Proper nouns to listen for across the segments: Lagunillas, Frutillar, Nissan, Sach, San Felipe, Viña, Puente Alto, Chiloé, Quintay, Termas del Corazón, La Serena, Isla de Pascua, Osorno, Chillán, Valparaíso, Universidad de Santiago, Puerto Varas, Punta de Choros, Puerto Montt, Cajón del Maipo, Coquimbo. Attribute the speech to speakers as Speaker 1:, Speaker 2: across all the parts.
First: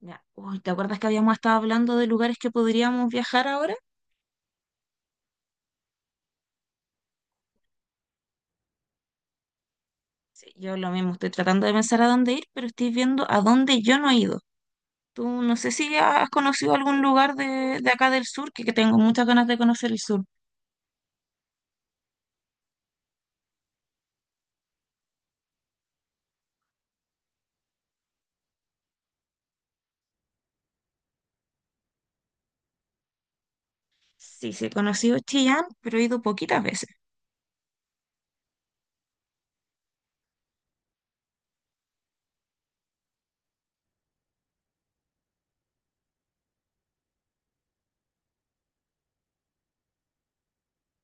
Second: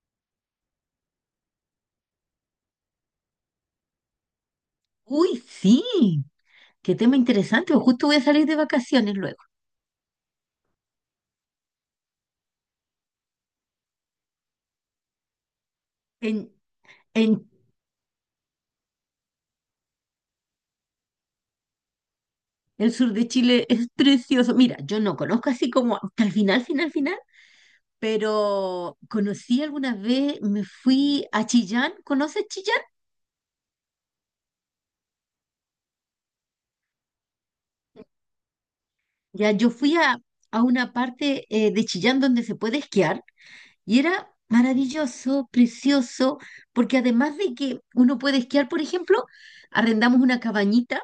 Speaker 1: Ya. Uy, ¿te acuerdas que habíamos estado hablando de lugares que podríamos viajar ahora?
Speaker 2: Uy, sí, qué tema interesante. Pues justo voy a salir de vacaciones luego.
Speaker 1: Sí, yo lo mismo, estoy tratando de pensar a dónde ir, pero estoy viendo a dónde yo no he ido. Tú no sé si has
Speaker 2: En,
Speaker 1: conocido algún
Speaker 2: en
Speaker 1: lugar de acá del sur, que tengo muchas ganas de conocer el sur.
Speaker 2: el sur de Chile es precioso. Mira, yo no conozco así como hasta el final, final, final, pero conocí alguna vez, me fui a Chillán. ¿Conoces Chillán?
Speaker 1: Sí, sí, he conocido Chillán, pero he ido poquitas veces.
Speaker 2: Ya, yo fui a una parte de Chillán donde se puede esquiar y era maravilloso, precioso, porque además de que uno puede esquiar, por ejemplo, arrendamos una cabañita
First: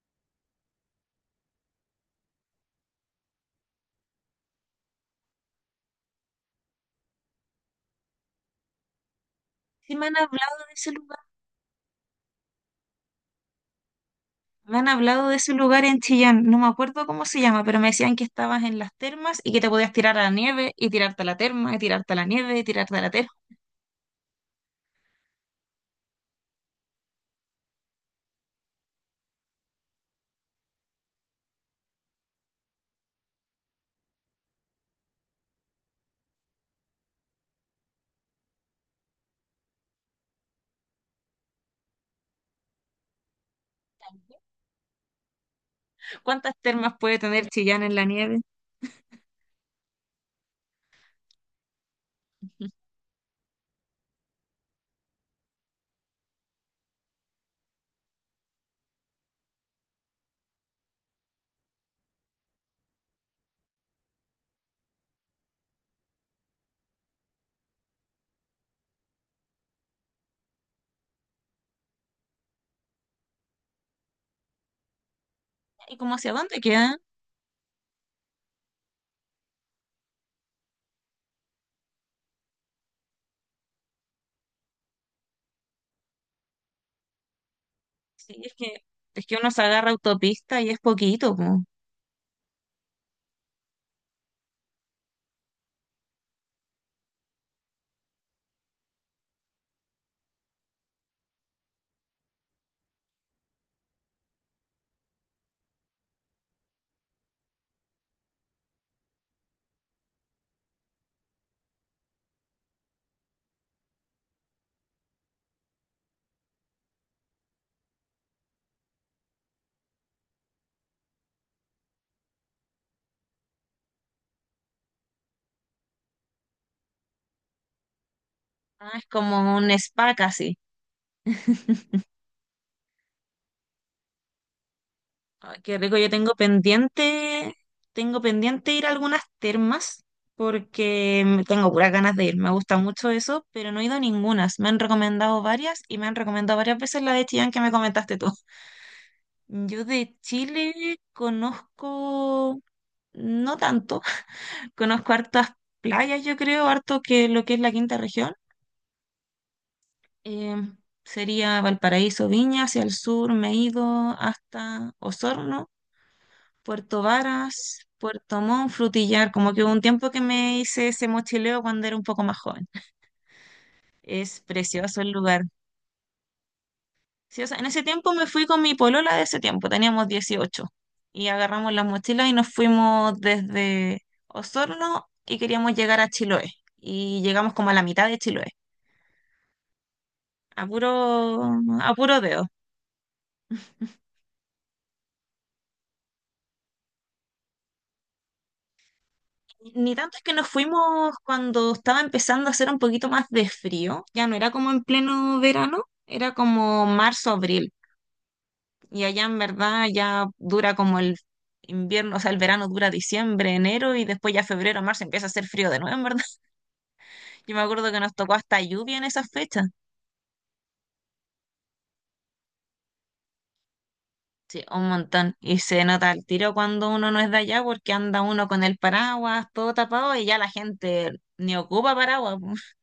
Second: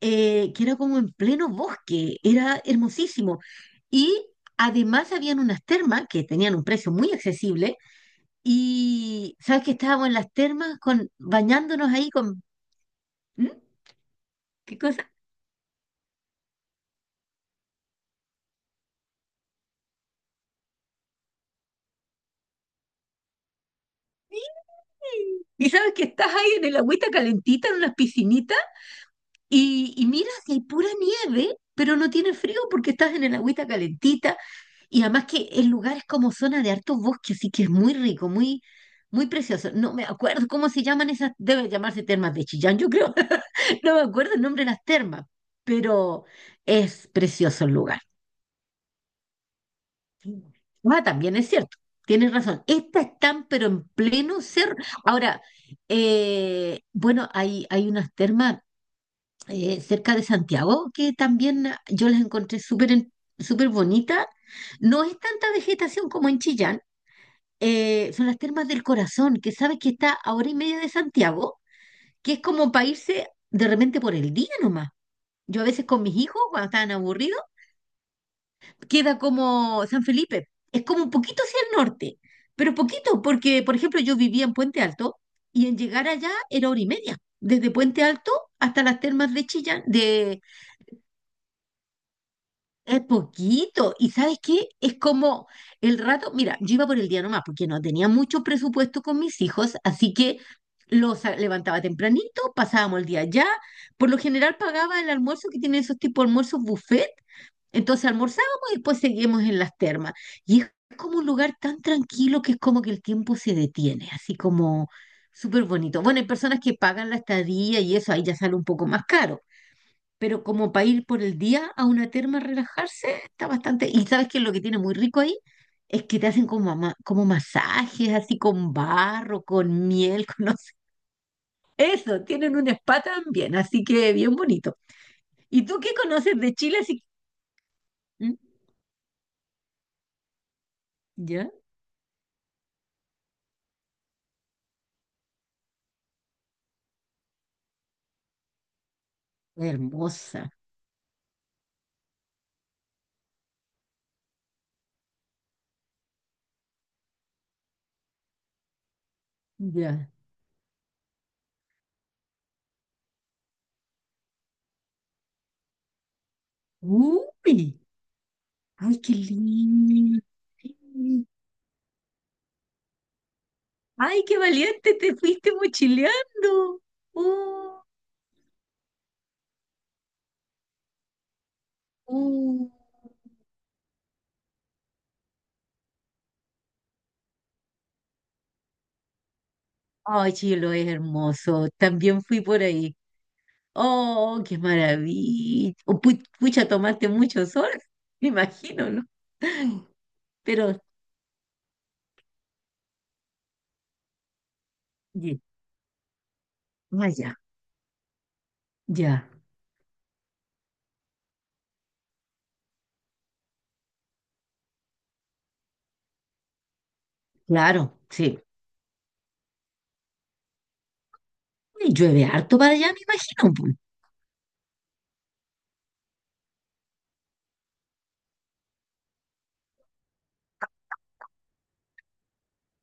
Speaker 2: que era como en pleno bosque, era hermosísimo. Y además habían unas termas que tenían un precio muy accesible y sabes que
Speaker 1: Sí, me
Speaker 2: estábamos en
Speaker 1: han
Speaker 2: las
Speaker 1: hablado de
Speaker 2: termas
Speaker 1: ese
Speaker 2: con,
Speaker 1: lugar,
Speaker 2: bañándonos ahí con. ¿Mm? ¿Qué
Speaker 1: me han
Speaker 2: cosa?
Speaker 1: hablado de ese lugar en Chillán, no me acuerdo cómo se llama, pero me decían que estabas en las termas y que te podías tirar a la nieve y tirarte a la terma y tirarte a la nieve y tirarte a la terma.
Speaker 2: Y sabes que estás ahí en el agüita calentita, en unas piscinitas. Y mira, si hay pura nieve, pero no tiene frío porque estás en el agüita calentita. Y además que el lugar es como zona de hartos bosques, así que es muy rico, muy, muy precioso. No me acuerdo cómo se llaman esas, debe llamarse termas de Chillán, yo creo. No me acuerdo el nombre de las termas, pero
Speaker 1: ¿Cuántas termas
Speaker 2: es
Speaker 1: puede tener
Speaker 2: precioso el
Speaker 1: Chillán en
Speaker 2: lugar.
Speaker 1: la nieve?
Speaker 2: Ah, también es cierto, tienes razón. Estas están, pero en pleno cerro. Ahora, bueno, hay unas termas cerca de Santiago, que también yo las encontré súper bonitas. No es tanta vegetación como en Chillán, son las Termas del Corazón, que sabes que está a hora y media de Santiago, que es como para irse de repente por el día nomás. Yo a veces
Speaker 1: ¿Y
Speaker 2: con
Speaker 1: cómo
Speaker 2: mis
Speaker 1: hacia
Speaker 2: hijos,
Speaker 1: dónde
Speaker 2: cuando estaban
Speaker 1: queda?
Speaker 2: aburridos, queda como San Felipe, es como un poquito hacia el norte, pero poquito, porque por ejemplo yo vivía en Puente Alto y en llegar allá era hora y media, desde Puente Alto
Speaker 1: Sí, es que,
Speaker 2: hasta las
Speaker 1: es
Speaker 2: termas
Speaker 1: que
Speaker 2: de
Speaker 1: uno se
Speaker 2: Chillán.
Speaker 1: agarra autopista y es poquito, po.
Speaker 2: Es poquito. ¿Y sabes qué? Es como el rato, mira, yo iba por el día nomás porque no tenía mucho presupuesto con mis hijos, así que los levantaba tempranito, pasábamos el día allá. Por lo general pagaba el almuerzo que tienen esos tipos de almuerzos buffet. Entonces almorzábamos y después seguíamos en las termas. Y es como un lugar tan tranquilo que es como que el tiempo se detiene, así como súper bonito. Bueno, hay personas que pagan la estadía y eso ahí ya sale un poco más caro, pero como para ir por el día a una terma a relajarse, está bastante. Y sabes que lo que tiene muy rico ahí es que te hacen como, como masajes, así con
Speaker 1: Ah, es
Speaker 2: barro,
Speaker 1: como un
Speaker 2: con
Speaker 1: spa
Speaker 2: miel, con no
Speaker 1: casi.
Speaker 2: sé. Eso, tienen un spa también, así que bien bonito.
Speaker 1: Ay,
Speaker 2: ¿Y
Speaker 1: qué
Speaker 2: tú qué
Speaker 1: rico, yo tengo
Speaker 2: conoces de Chile? Así.
Speaker 1: tengo
Speaker 2: ¿Mm?
Speaker 1: pendiente ir a algunas termas porque
Speaker 2: ¿Ya?
Speaker 1: tengo puras ganas de ir, me gusta mucho eso, pero no he ido a ninguna. Me han recomendado varias y me han recomendado varias veces la de Chillán que me comentaste tú. Yo de
Speaker 2: Hermosa.
Speaker 1: Chile conozco, no tanto. Conozco hartas playas, yo creo, harto, que lo que es la 5.ª región.
Speaker 2: Ya.
Speaker 1: Em, Sería Valparaíso, Viña, hacia el sur me he ido hasta Osorno, Puerto
Speaker 2: Uy,
Speaker 1: Varas, Puerto Montt,
Speaker 2: ay, qué
Speaker 1: Frutillar, como que hubo un tiempo
Speaker 2: lindo.
Speaker 1: que me hice ese mochileo cuando era un poco más joven.
Speaker 2: Ay, qué
Speaker 1: Es
Speaker 2: valiente,
Speaker 1: precioso el
Speaker 2: te
Speaker 1: lugar.
Speaker 2: fuiste mochileando.
Speaker 1: Sí, o sea, en
Speaker 2: Uh,
Speaker 1: ese tiempo me fui con mi polola de ese tiempo, teníamos 18 y agarramos las mochilas y nos
Speaker 2: uh.
Speaker 1: fuimos desde Osorno y queríamos llegar a Chiloé y llegamos como a la mitad de Chiloé,
Speaker 2: Ay,
Speaker 1: a
Speaker 2: Chilo, es
Speaker 1: puro,
Speaker 2: hermoso.
Speaker 1: a puro
Speaker 2: También fui
Speaker 1: dedo.
Speaker 2: por ahí. Oh, qué maravilla. Pucha, tomaste mucho sol, me imagino, ¿no?
Speaker 1: Ni tanto, es que nos
Speaker 2: Pero,
Speaker 1: fuimos cuando estaba empezando a hacer un poquito más de frío, ya no era como en pleno
Speaker 2: ye-
Speaker 1: verano, era como
Speaker 2: ah,
Speaker 1: marzo,
Speaker 2: ya,
Speaker 1: abril, y allá
Speaker 2: ya,
Speaker 1: en verdad ya dura como el invierno, o sea, el verano dura diciembre, enero, y después ya febrero, marzo empieza a hacer frío de nuevo, en verdad. Yo me acuerdo
Speaker 2: claro,
Speaker 1: que nos tocó
Speaker 2: sí.
Speaker 1: hasta lluvia en esas fechas,
Speaker 2: Y llueve harto para allá, me imagino, pues.
Speaker 1: sí, un montón, y se nota el tiro cuando uno no es de allá porque anda uno con el paraguas todo tapado y ya la gente ni ocupa paraguas,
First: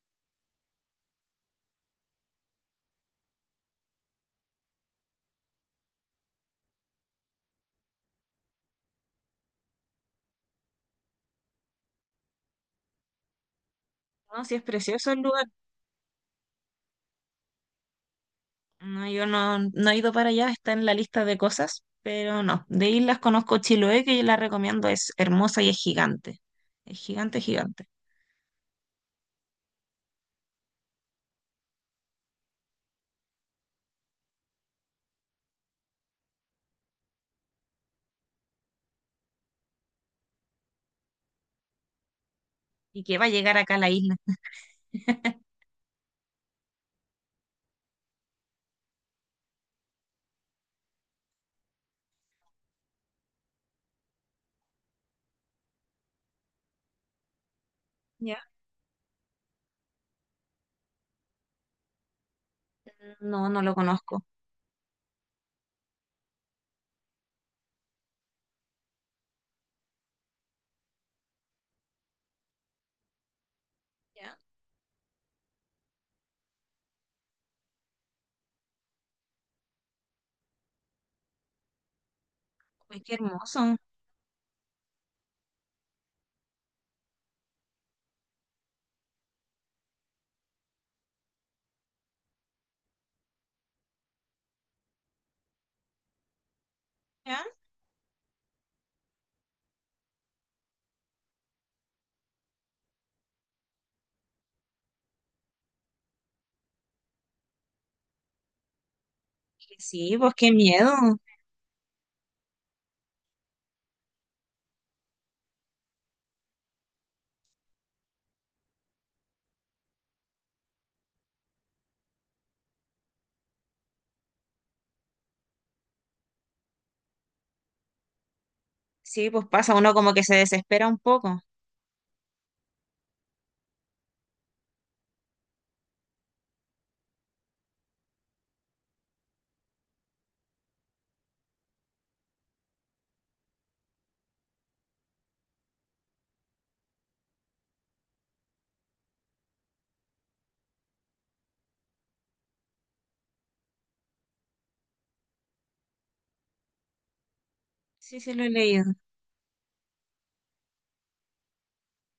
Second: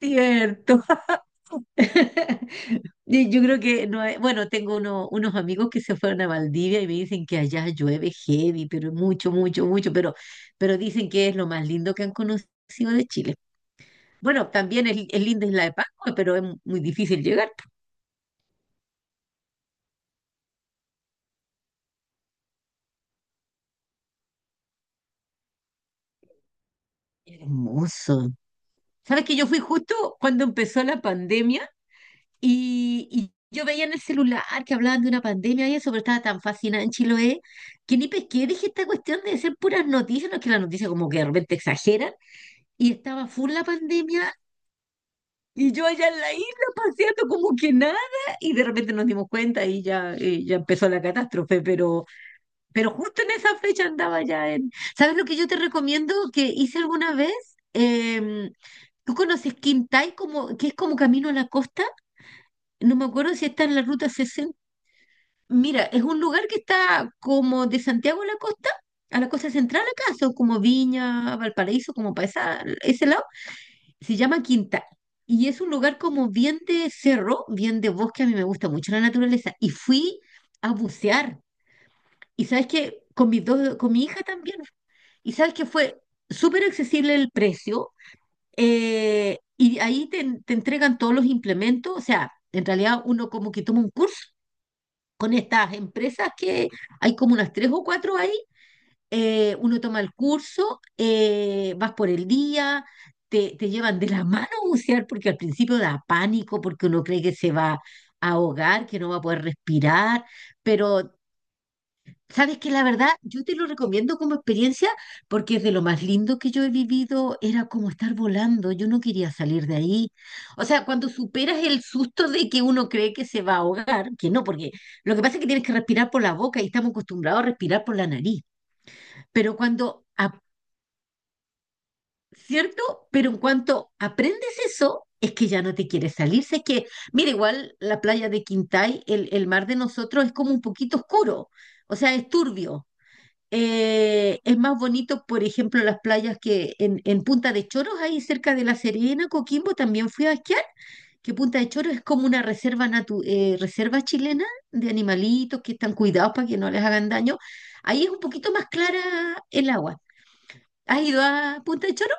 Speaker 2: Cierto. Y yo creo que no, bueno, tengo unos amigos que se fueron a Valdivia y me dicen que allá llueve heavy, pero mucho, mucho, mucho, pero dicen que es lo más lindo que han conocido de Chile.
Speaker 1: ¿no?
Speaker 2: Bueno,
Speaker 1: Sí, es
Speaker 2: también es,
Speaker 1: precioso el
Speaker 2: es
Speaker 1: lugar.
Speaker 2: linda Isla de Pascua, pero es muy difícil llegar.
Speaker 1: No, yo no he ido para allá, está en la lista de cosas, pero no. De islas conozco Chiloé, que yo la recomiendo, es hermosa y es gigante. Es gigante, gigante.
Speaker 2: Hermoso. ¿Sabes que yo fui justo cuando empezó la pandemia y yo veía en el celular que hablaban de una pandemia y eso, pero estaba tan fascinada en Chiloé que ni pesqué? Dije, esta cuestión de ser puras noticias, no es que las noticias como que de repente exageran. Y
Speaker 1: ¿Y qué va
Speaker 2: estaba
Speaker 1: a
Speaker 2: full
Speaker 1: llegar
Speaker 2: la
Speaker 1: acá a la isla?
Speaker 2: pandemia y yo allá en la isla paseando como que nada y de repente nos dimos cuenta y ya, ya empezó la catástrofe, pero. Pero justo en esa fecha andaba ya en. ¿Sabes lo que yo te recomiendo que hice alguna vez?
Speaker 1: ¿Ya?
Speaker 2: Em, ¿Tú conoces Quintay, como, que es como camino a la costa? No me acuerdo si
Speaker 1: No, no
Speaker 2: está
Speaker 1: lo
Speaker 2: en la ruta
Speaker 1: conozco.
Speaker 2: 60. Mira, es un lugar que está como de Santiago a la costa central acá, son como Viña, Valparaíso, como para ese lado. Se
Speaker 1: ¿Ya?
Speaker 2: llama Quintay. Y es un lugar como bien de cerro, bien de bosque, a mí me gusta mucho la naturaleza. Y fui a bucear. Y sabes
Speaker 1: Pues
Speaker 2: que
Speaker 1: qué
Speaker 2: con mis
Speaker 1: hermoso.
Speaker 2: dos, con mi hija también. Y sabes que fue súper accesible el precio, y ahí te, entregan todos los implementos, o sea, en realidad uno como que toma un curso con estas empresas que hay como
Speaker 1: ¿Ya?
Speaker 2: unas tres o cuatro ahí, uno toma el curso, vas por el día, te llevan de la mano a bucear porque al principio da pánico, porque uno cree que se va a ahogar, que no va a poder
Speaker 1: Sí,
Speaker 2: respirar,
Speaker 1: pues qué miedo.
Speaker 2: pero sabes que la verdad, yo te lo recomiendo como experiencia porque es de lo más lindo que yo he vivido, era como estar volando, yo no quería salir de ahí. O sea, cuando superas el susto de que uno cree que se va a ahogar, que no, porque lo que pasa es que tienes que respirar por la boca y estamos acostumbrados a respirar por la nariz.
Speaker 1: Sí, pues
Speaker 2: Pero
Speaker 1: pasa, uno
Speaker 2: cuando,
Speaker 1: como que se desespera un poco.
Speaker 2: ¿cierto? Pero en cuanto aprendes eso, es que ya no te quieres salir. Sé que, mira, igual la playa de Quintay, el, mar de nosotros es como un poquito oscuro, o sea, es turbio, es más bonito, por ejemplo, las playas que en Punta de Choros, ahí cerca de La Serena, Coquimbo, también fui a esquiar, que Punta de Choros es como una reserva, reserva chilena de animalitos que están cuidados para que no les hagan daño. Ahí es
Speaker 1: Sí,
Speaker 2: un
Speaker 1: sí, lo he
Speaker 2: poquito más
Speaker 1: leído.
Speaker 2: clara el agua. ¿Has ido a Punta de Choros?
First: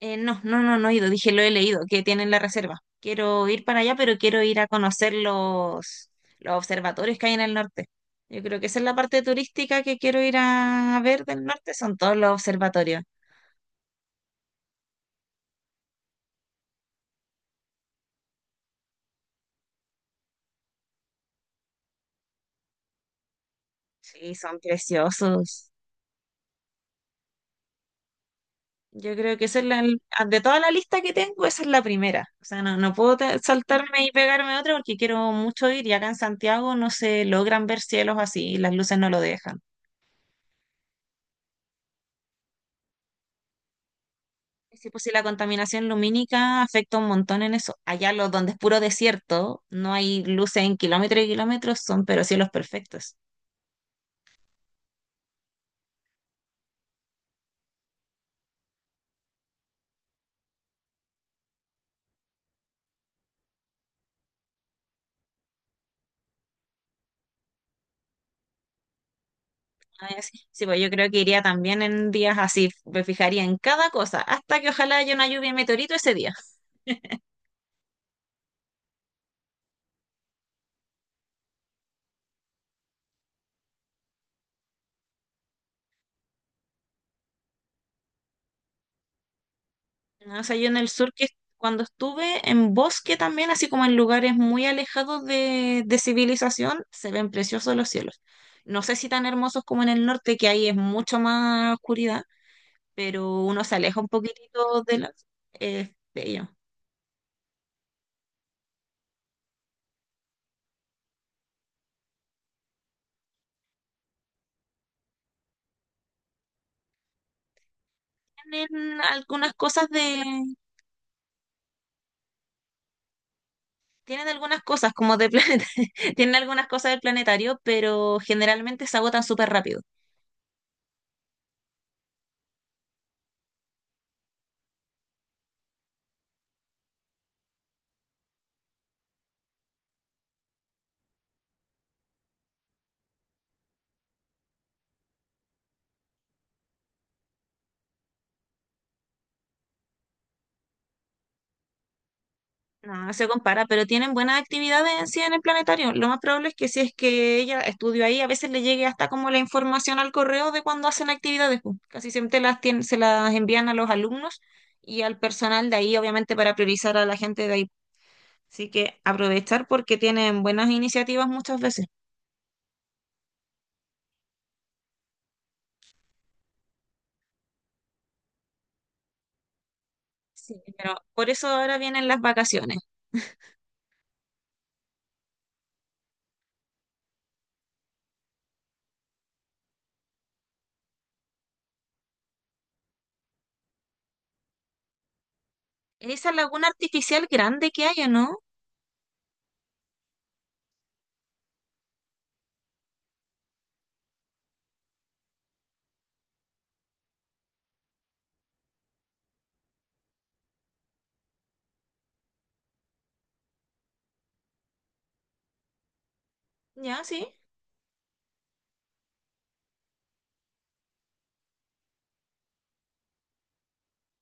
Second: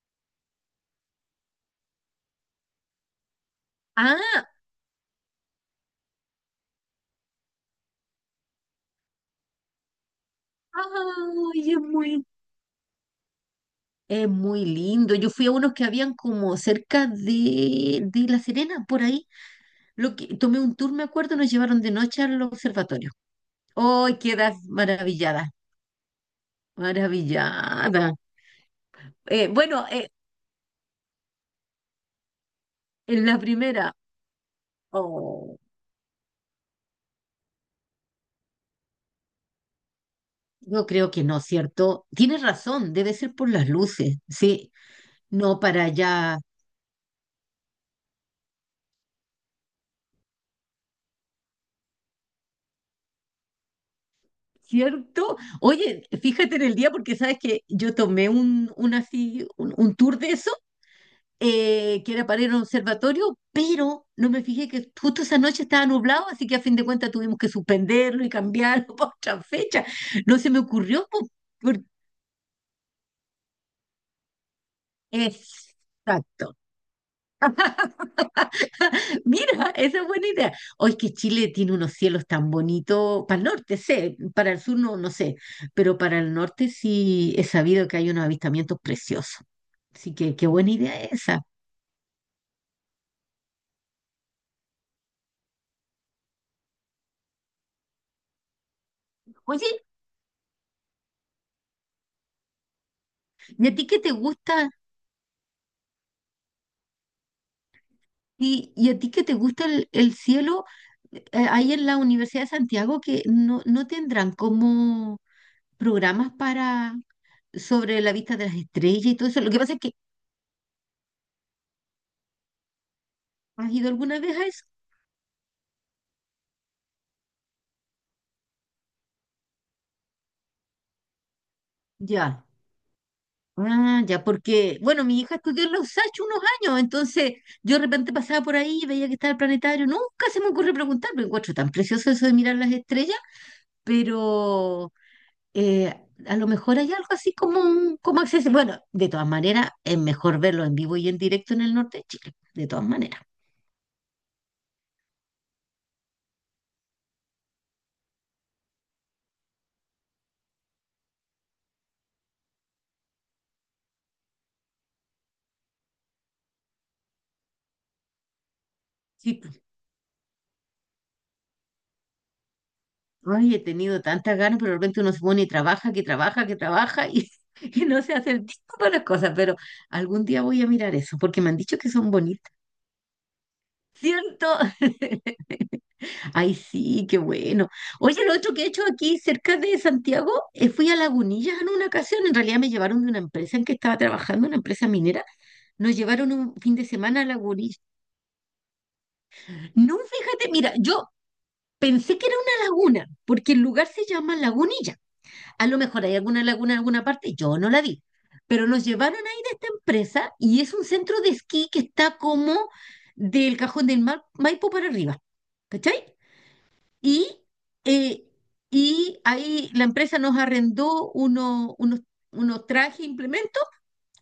Speaker 1: No, no, no, no he ido, dije, lo he leído, que tienen la reserva. Quiero ir para allá, pero quiero
Speaker 2: Ah,
Speaker 1: ir a conocer los observatorios que hay en el norte. Yo creo que esa es la parte turística que quiero ir a ver del
Speaker 2: ay,
Speaker 1: norte,
Speaker 2: es
Speaker 1: son todos
Speaker 2: muy,
Speaker 1: los observatorios.
Speaker 2: es muy lindo. Yo fui a unos que habían como cerca de La Serena, por ahí. Lo que, tomé un tour, me acuerdo, nos llevaron de noche al observatorio. Hoy
Speaker 1: Sí,
Speaker 2: quedas
Speaker 1: son
Speaker 2: maravillada,
Speaker 1: preciosos.
Speaker 2: maravillada.
Speaker 1: Yo creo que
Speaker 2: Eh,
Speaker 1: esa es
Speaker 2: bueno,
Speaker 1: de toda la lista que tengo, esa es la primera. O sea, no, no puedo
Speaker 2: en la primera,
Speaker 1: saltarme y pegarme otra porque quiero
Speaker 2: oh,
Speaker 1: mucho ir y acá en Santiago no se logran ver cielos así, las luces no lo dejan.
Speaker 2: yo creo que no, ¿cierto? Tienes razón, debe ser por las luces, sí,
Speaker 1: Sí, pues sí, la
Speaker 2: no para
Speaker 1: contaminación
Speaker 2: allá,
Speaker 1: lumínica afecta un montón en eso. Allá donde es puro desierto, no hay luces en kilómetros y kilómetros, son pero cielos perfectos.
Speaker 2: ¿cierto? Oye, fíjate en el día porque sabes que yo tomé un, así, un tour de eso, que era para ir a un observatorio, pero no me fijé que justo esa noche estaba nublado, así que a fin de cuentas tuvimos que suspenderlo y cambiarlo para otra fecha.
Speaker 1: Ah, ya.
Speaker 2: No
Speaker 1: Sí,
Speaker 2: se me
Speaker 1: sí, pues yo
Speaker 2: ocurrió,
Speaker 1: creo que
Speaker 2: po.
Speaker 1: iría también en días así, me fijaría en cada cosa, hasta que ojalá haya una lluvia de meteorito ese día.
Speaker 2: Exacto. Mira, esa es buena idea. Hoy que Chile tiene unos cielos tan bonitos, para el norte sé, para el sur no, no sé, pero para el norte sí he sabido que hay unos avistamientos preciosos. Así que
Speaker 1: No, o
Speaker 2: qué
Speaker 1: sea, yo
Speaker 2: buena
Speaker 1: en el
Speaker 2: idea
Speaker 1: sur, que
Speaker 2: esa.
Speaker 1: cuando estuve en bosque también, así como en lugares muy alejados de civilización, se ven preciosos los cielos. No sé si tan hermosos
Speaker 2: Oye,
Speaker 1: como en el norte, que ahí es mucho más oscuridad, pero uno
Speaker 2: ¿y
Speaker 1: se
Speaker 2: a ti qué
Speaker 1: aleja un
Speaker 2: te gusta?
Speaker 1: poquitito de las de ellos.
Speaker 2: ¿Y a ti qué te gusta el cielo? Eh, Ahí en la Universidad de Santiago que no, no tendrán como programas para sobre la vista de las
Speaker 1: Tienen
Speaker 2: estrellas y todo eso. Lo
Speaker 1: algunas
Speaker 2: que pasa es que, ¿has ido alguna
Speaker 1: tienen
Speaker 2: vez a
Speaker 1: algunas
Speaker 2: eso?
Speaker 1: cosas como de planeta, tienen algunas cosas del planetario, pero generalmente se agotan súper rápido.
Speaker 2: Ya, ah, ya, porque, bueno, mi hija estudió en los Sach unos años, entonces yo de repente pasaba por ahí y veía que estaba el planetario. Nunca se me ocurre preguntar, me encuentro tan precioso eso de mirar las estrellas, pero eh, a lo mejor hay algo así como, como acceso. Bueno, de todas maneras, es mejor verlo en vivo y en directo en el norte de Chile, de todas
Speaker 1: No, no
Speaker 2: maneras.
Speaker 1: se compara, pero tienen buenas actividades en sí en el planetario. Lo más probable es que si es que ella estudió ahí, a veces le llegue hasta como la información al correo de cuando hacen actividades, pues. Casi siempre las se las envían a los alumnos y al personal de ahí, obviamente, para priorizar a la gente de ahí. Así que
Speaker 2: Sí, pues,
Speaker 1: aprovechar porque tienen buenas iniciativas muchas veces.
Speaker 2: ay, he tenido tantas ganas, pero de repente uno se pone y trabaja, que trabaja, que trabaja y, y no se hace el tiempo para las cosas, pero algún día
Speaker 1: Sí.
Speaker 2: voy a mirar
Speaker 1: Pero
Speaker 2: eso,
Speaker 1: por
Speaker 2: porque
Speaker 1: eso
Speaker 2: me han
Speaker 1: ahora
Speaker 2: dicho que
Speaker 1: vienen
Speaker 2: son
Speaker 1: las
Speaker 2: bonitas.
Speaker 1: vacaciones.
Speaker 2: ¿Cierto? Ay, sí, qué bueno. Oye, lo otro que he hecho aquí cerca de Santiago, fui a Lagunillas en una ocasión. En realidad me llevaron de una empresa en que estaba trabajando, una empresa minera. Nos
Speaker 1: Esa
Speaker 2: llevaron un
Speaker 1: laguna
Speaker 2: fin de semana a
Speaker 1: artificial grande
Speaker 2: Lagunillas.
Speaker 1: que hay, ¿o no?
Speaker 2: No, fíjate, mira, yo pensé que era una laguna, porque el lugar se llama Lagunilla. A lo mejor hay alguna laguna en alguna parte, yo no la vi. Pero nos llevaron ahí de esta empresa y es un centro de esquí que está como del Cajón del Maipo para arriba. ¿Cachai?
Speaker 1: Ya,
Speaker 2: Y,
Speaker 1: sí.
Speaker 2: eh, y ahí la empresa nos arrendó unos trajes, implementos,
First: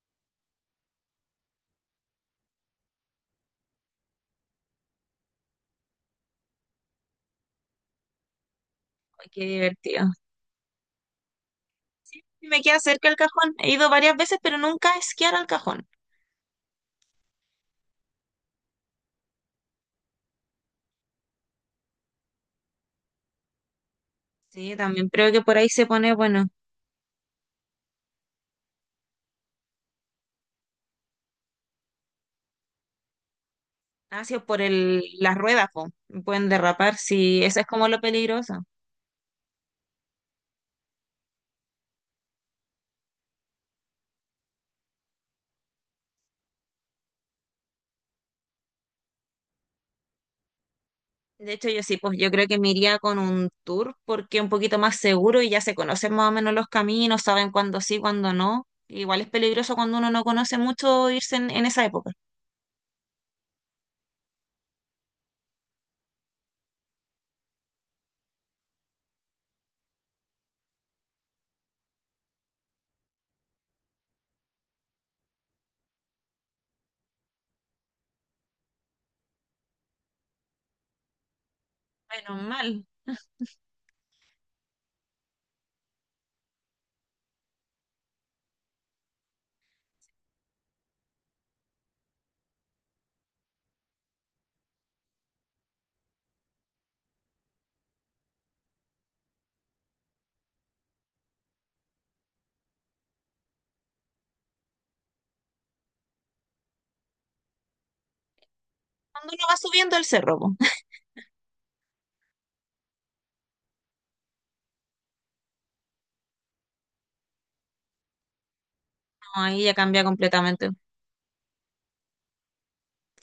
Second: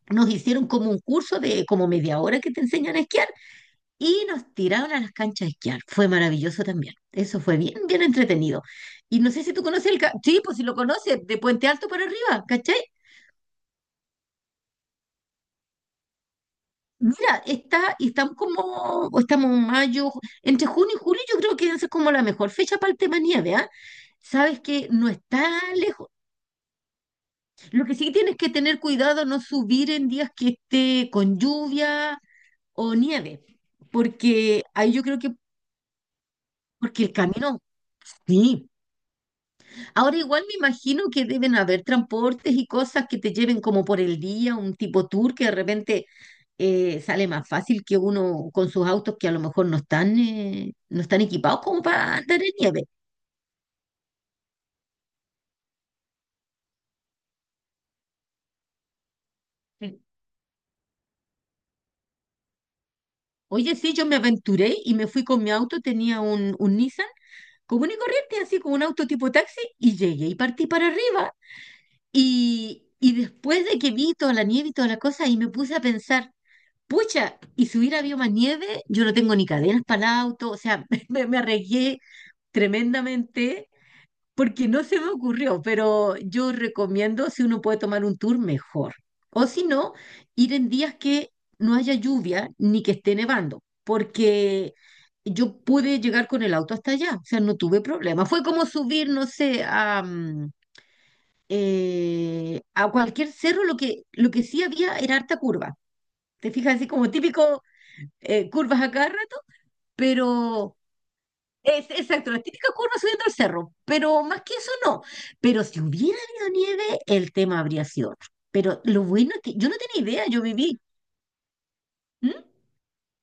Speaker 2: nos hicieron como un curso de como media hora que te enseñan a esquiar y nos tiraron a las canchas a esquiar. Fue maravilloso también. Eso fue bien, bien entretenido. Y
Speaker 1: Ay,
Speaker 2: no sé
Speaker 1: qué
Speaker 2: si tú conoces
Speaker 1: divertido.
Speaker 2: sí, pues si lo conoces, de Puente Alto para arriba,
Speaker 1: Y me
Speaker 2: ¿cachai?
Speaker 1: queda cerca el cajón. He ido varias veces, pero nunca a esquiar al cajón.
Speaker 2: Mira, está, y estamos como, o estamos en mayo, entre junio y julio, yo creo que esa es como la mejor fecha para el tema nieve, ¿ah? Sabes
Speaker 1: Sí,
Speaker 2: que
Speaker 1: también
Speaker 2: no
Speaker 1: creo que
Speaker 2: está
Speaker 1: por ahí se
Speaker 2: lejos.
Speaker 1: pone, bueno,
Speaker 2: Lo que sí tienes que tener cuidado no subir en días que esté con lluvia o nieve,
Speaker 1: gracias por
Speaker 2: porque ahí
Speaker 1: el,
Speaker 2: yo creo que,
Speaker 1: las ruedas, po. Pueden derrapar,
Speaker 2: porque el
Speaker 1: sí, eso
Speaker 2: camino,
Speaker 1: es como lo peligroso.
Speaker 2: sí. Ahora igual me imagino que deben haber transportes y cosas que te lleven como por el día, un tipo tour que de repente, sale más fácil que uno con sus autos que a lo mejor no están, no están
Speaker 1: De
Speaker 2: equipados
Speaker 1: hecho, yo
Speaker 2: como
Speaker 1: sí, pues
Speaker 2: para
Speaker 1: yo
Speaker 2: andar
Speaker 1: creo
Speaker 2: en
Speaker 1: que me
Speaker 2: nieve.
Speaker 1: iría con un tour porque es un poquito más seguro y ya se conocen más o menos los caminos, saben cuándo sí, cuándo no. Igual es peligroso cuando
Speaker 2: Sí.
Speaker 1: uno no conoce mucho irse en esa época.
Speaker 2: Oye, sí, yo me aventuré y me fui con mi auto, tenía un, Nissan común y corriente, así como un auto tipo taxi, y llegué y partí para arriba. Y después de que vi toda la nieve y toda la cosa, y me puse a pensar, pucha, y si hubiera habido más nieve, yo no tengo ni cadenas para el auto, o sea, me, arriesgué
Speaker 1: Menos mal.
Speaker 2: tremendamente porque no se me ocurrió, pero yo recomiendo si uno puede tomar un tour mejor. O si no, ir en días que no haya lluvia ni que esté nevando, porque yo pude llegar con el auto hasta allá, o sea, no tuve problema. Fue como subir, no sé, a cualquier cerro, lo que sí había era harta curva. Te fijas, así como típico, curvas a cada
Speaker 1: Cuando
Speaker 2: rato,
Speaker 1: uno va subiendo el cerro, pues.
Speaker 2: pero exacto, la típica curva subiendo el cerro, pero más que eso no. Pero si hubiera habido nieve, el tema habría sido otro. Pero lo bueno es
Speaker 1: No,
Speaker 2: que
Speaker 1: ahí
Speaker 2: yo
Speaker 1: ya
Speaker 2: no
Speaker 1: cambia
Speaker 2: tenía idea, yo
Speaker 1: completamente.
Speaker 2: viví. ¿M?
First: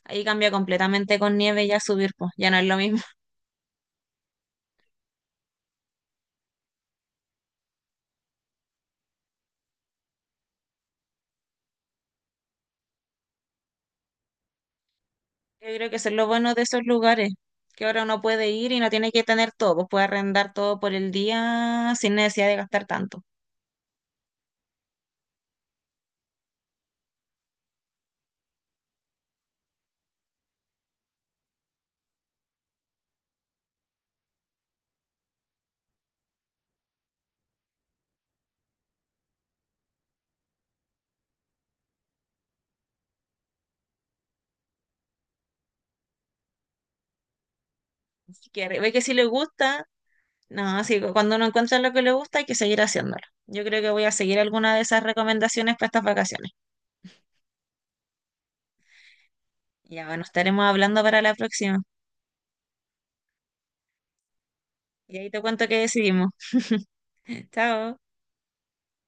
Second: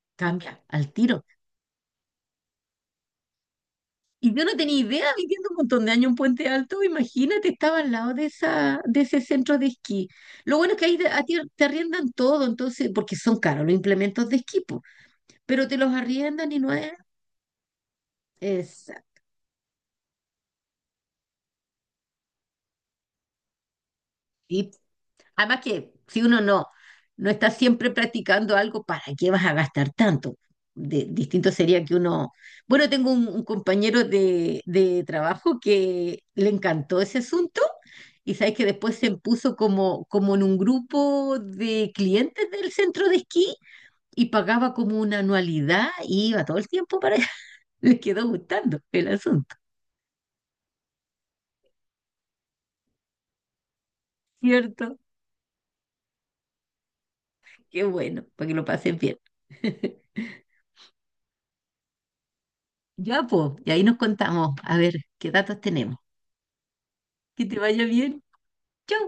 Speaker 1: Ahí cambia
Speaker 2: Cambia al
Speaker 1: completamente
Speaker 2: tiro.
Speaker 1: con nieve ya subir, pues. Ya no es lo mismo.
Speaker 2: Y yo no tenía idea, viviendo un montón de años en Puente Alto, imagínate, estaba al lado de ese centro de esquí. Lo bueno es que ahí a ti te arriendan todo, entonces, porque son caros los implementos de esquí, po, pero
Speaker 1: Yo
Speaker 2: te
Speaker 1: creo
Speaker 2: los
Speaker 1: que eso es lo
Speaker 2: arriendan
Speaker 1: bueno
Speaker 2: y
Speaker 1: de
Speaker 2: no
Speaker 1: esos
Speaker 2: es.
Speaker 1: lugares, que ahora uno puede ir y no tiene
Speaker 2: Exacto.
Speaker 1: que tener todo, pues puede arrendar todo por el día sin necesidad de gastar tanto.
Speaker 2: Además que si uno no, no está siempre practicando algo, ¿para qué vas a gastar tanto? Distinto sería que uno. Bueno, tengo un, compañero de trabajo que le encantó ese asunto y sabes que después se puso como en un grupo de clientes del centro de esquí y pagaba como una anualidad y iba todo el tiempo para allá. Le quedó
Speaker 1: Así que
Speaker 2: gustando
Speaker 1: ve que
Speaker 2: el
Speaker 1: si le
Speaker 2: asunto,
Speaker 1: gusta. No, sí, cuando uno encuentra lo que le gusta hay que seguir haciéndolo. Yo creo que voy a seguir alguna de
Speaker 2: ¿cierto?
Speaker 1: esas recomendaciones para estas vacaciones.
Speaker 2: Qué bueno, para que lo pasen bien.
Speaker 1: Ya, bueno, estaremos hablando para la próxima.
Speaker 2: Ya, pues, y ahí nos contamos, a ver
Speaker 1: Y ahí
Speaker 2: qué
Speaker 1: te
Speaker 2: datos
Speaker 1: cuento qué
Speaker 2: tenemos.
Speaker 1: decidimos.
Speaker 2: Que te vaya
Speaker 1: Chao.
Speaker 2: bien. Chau.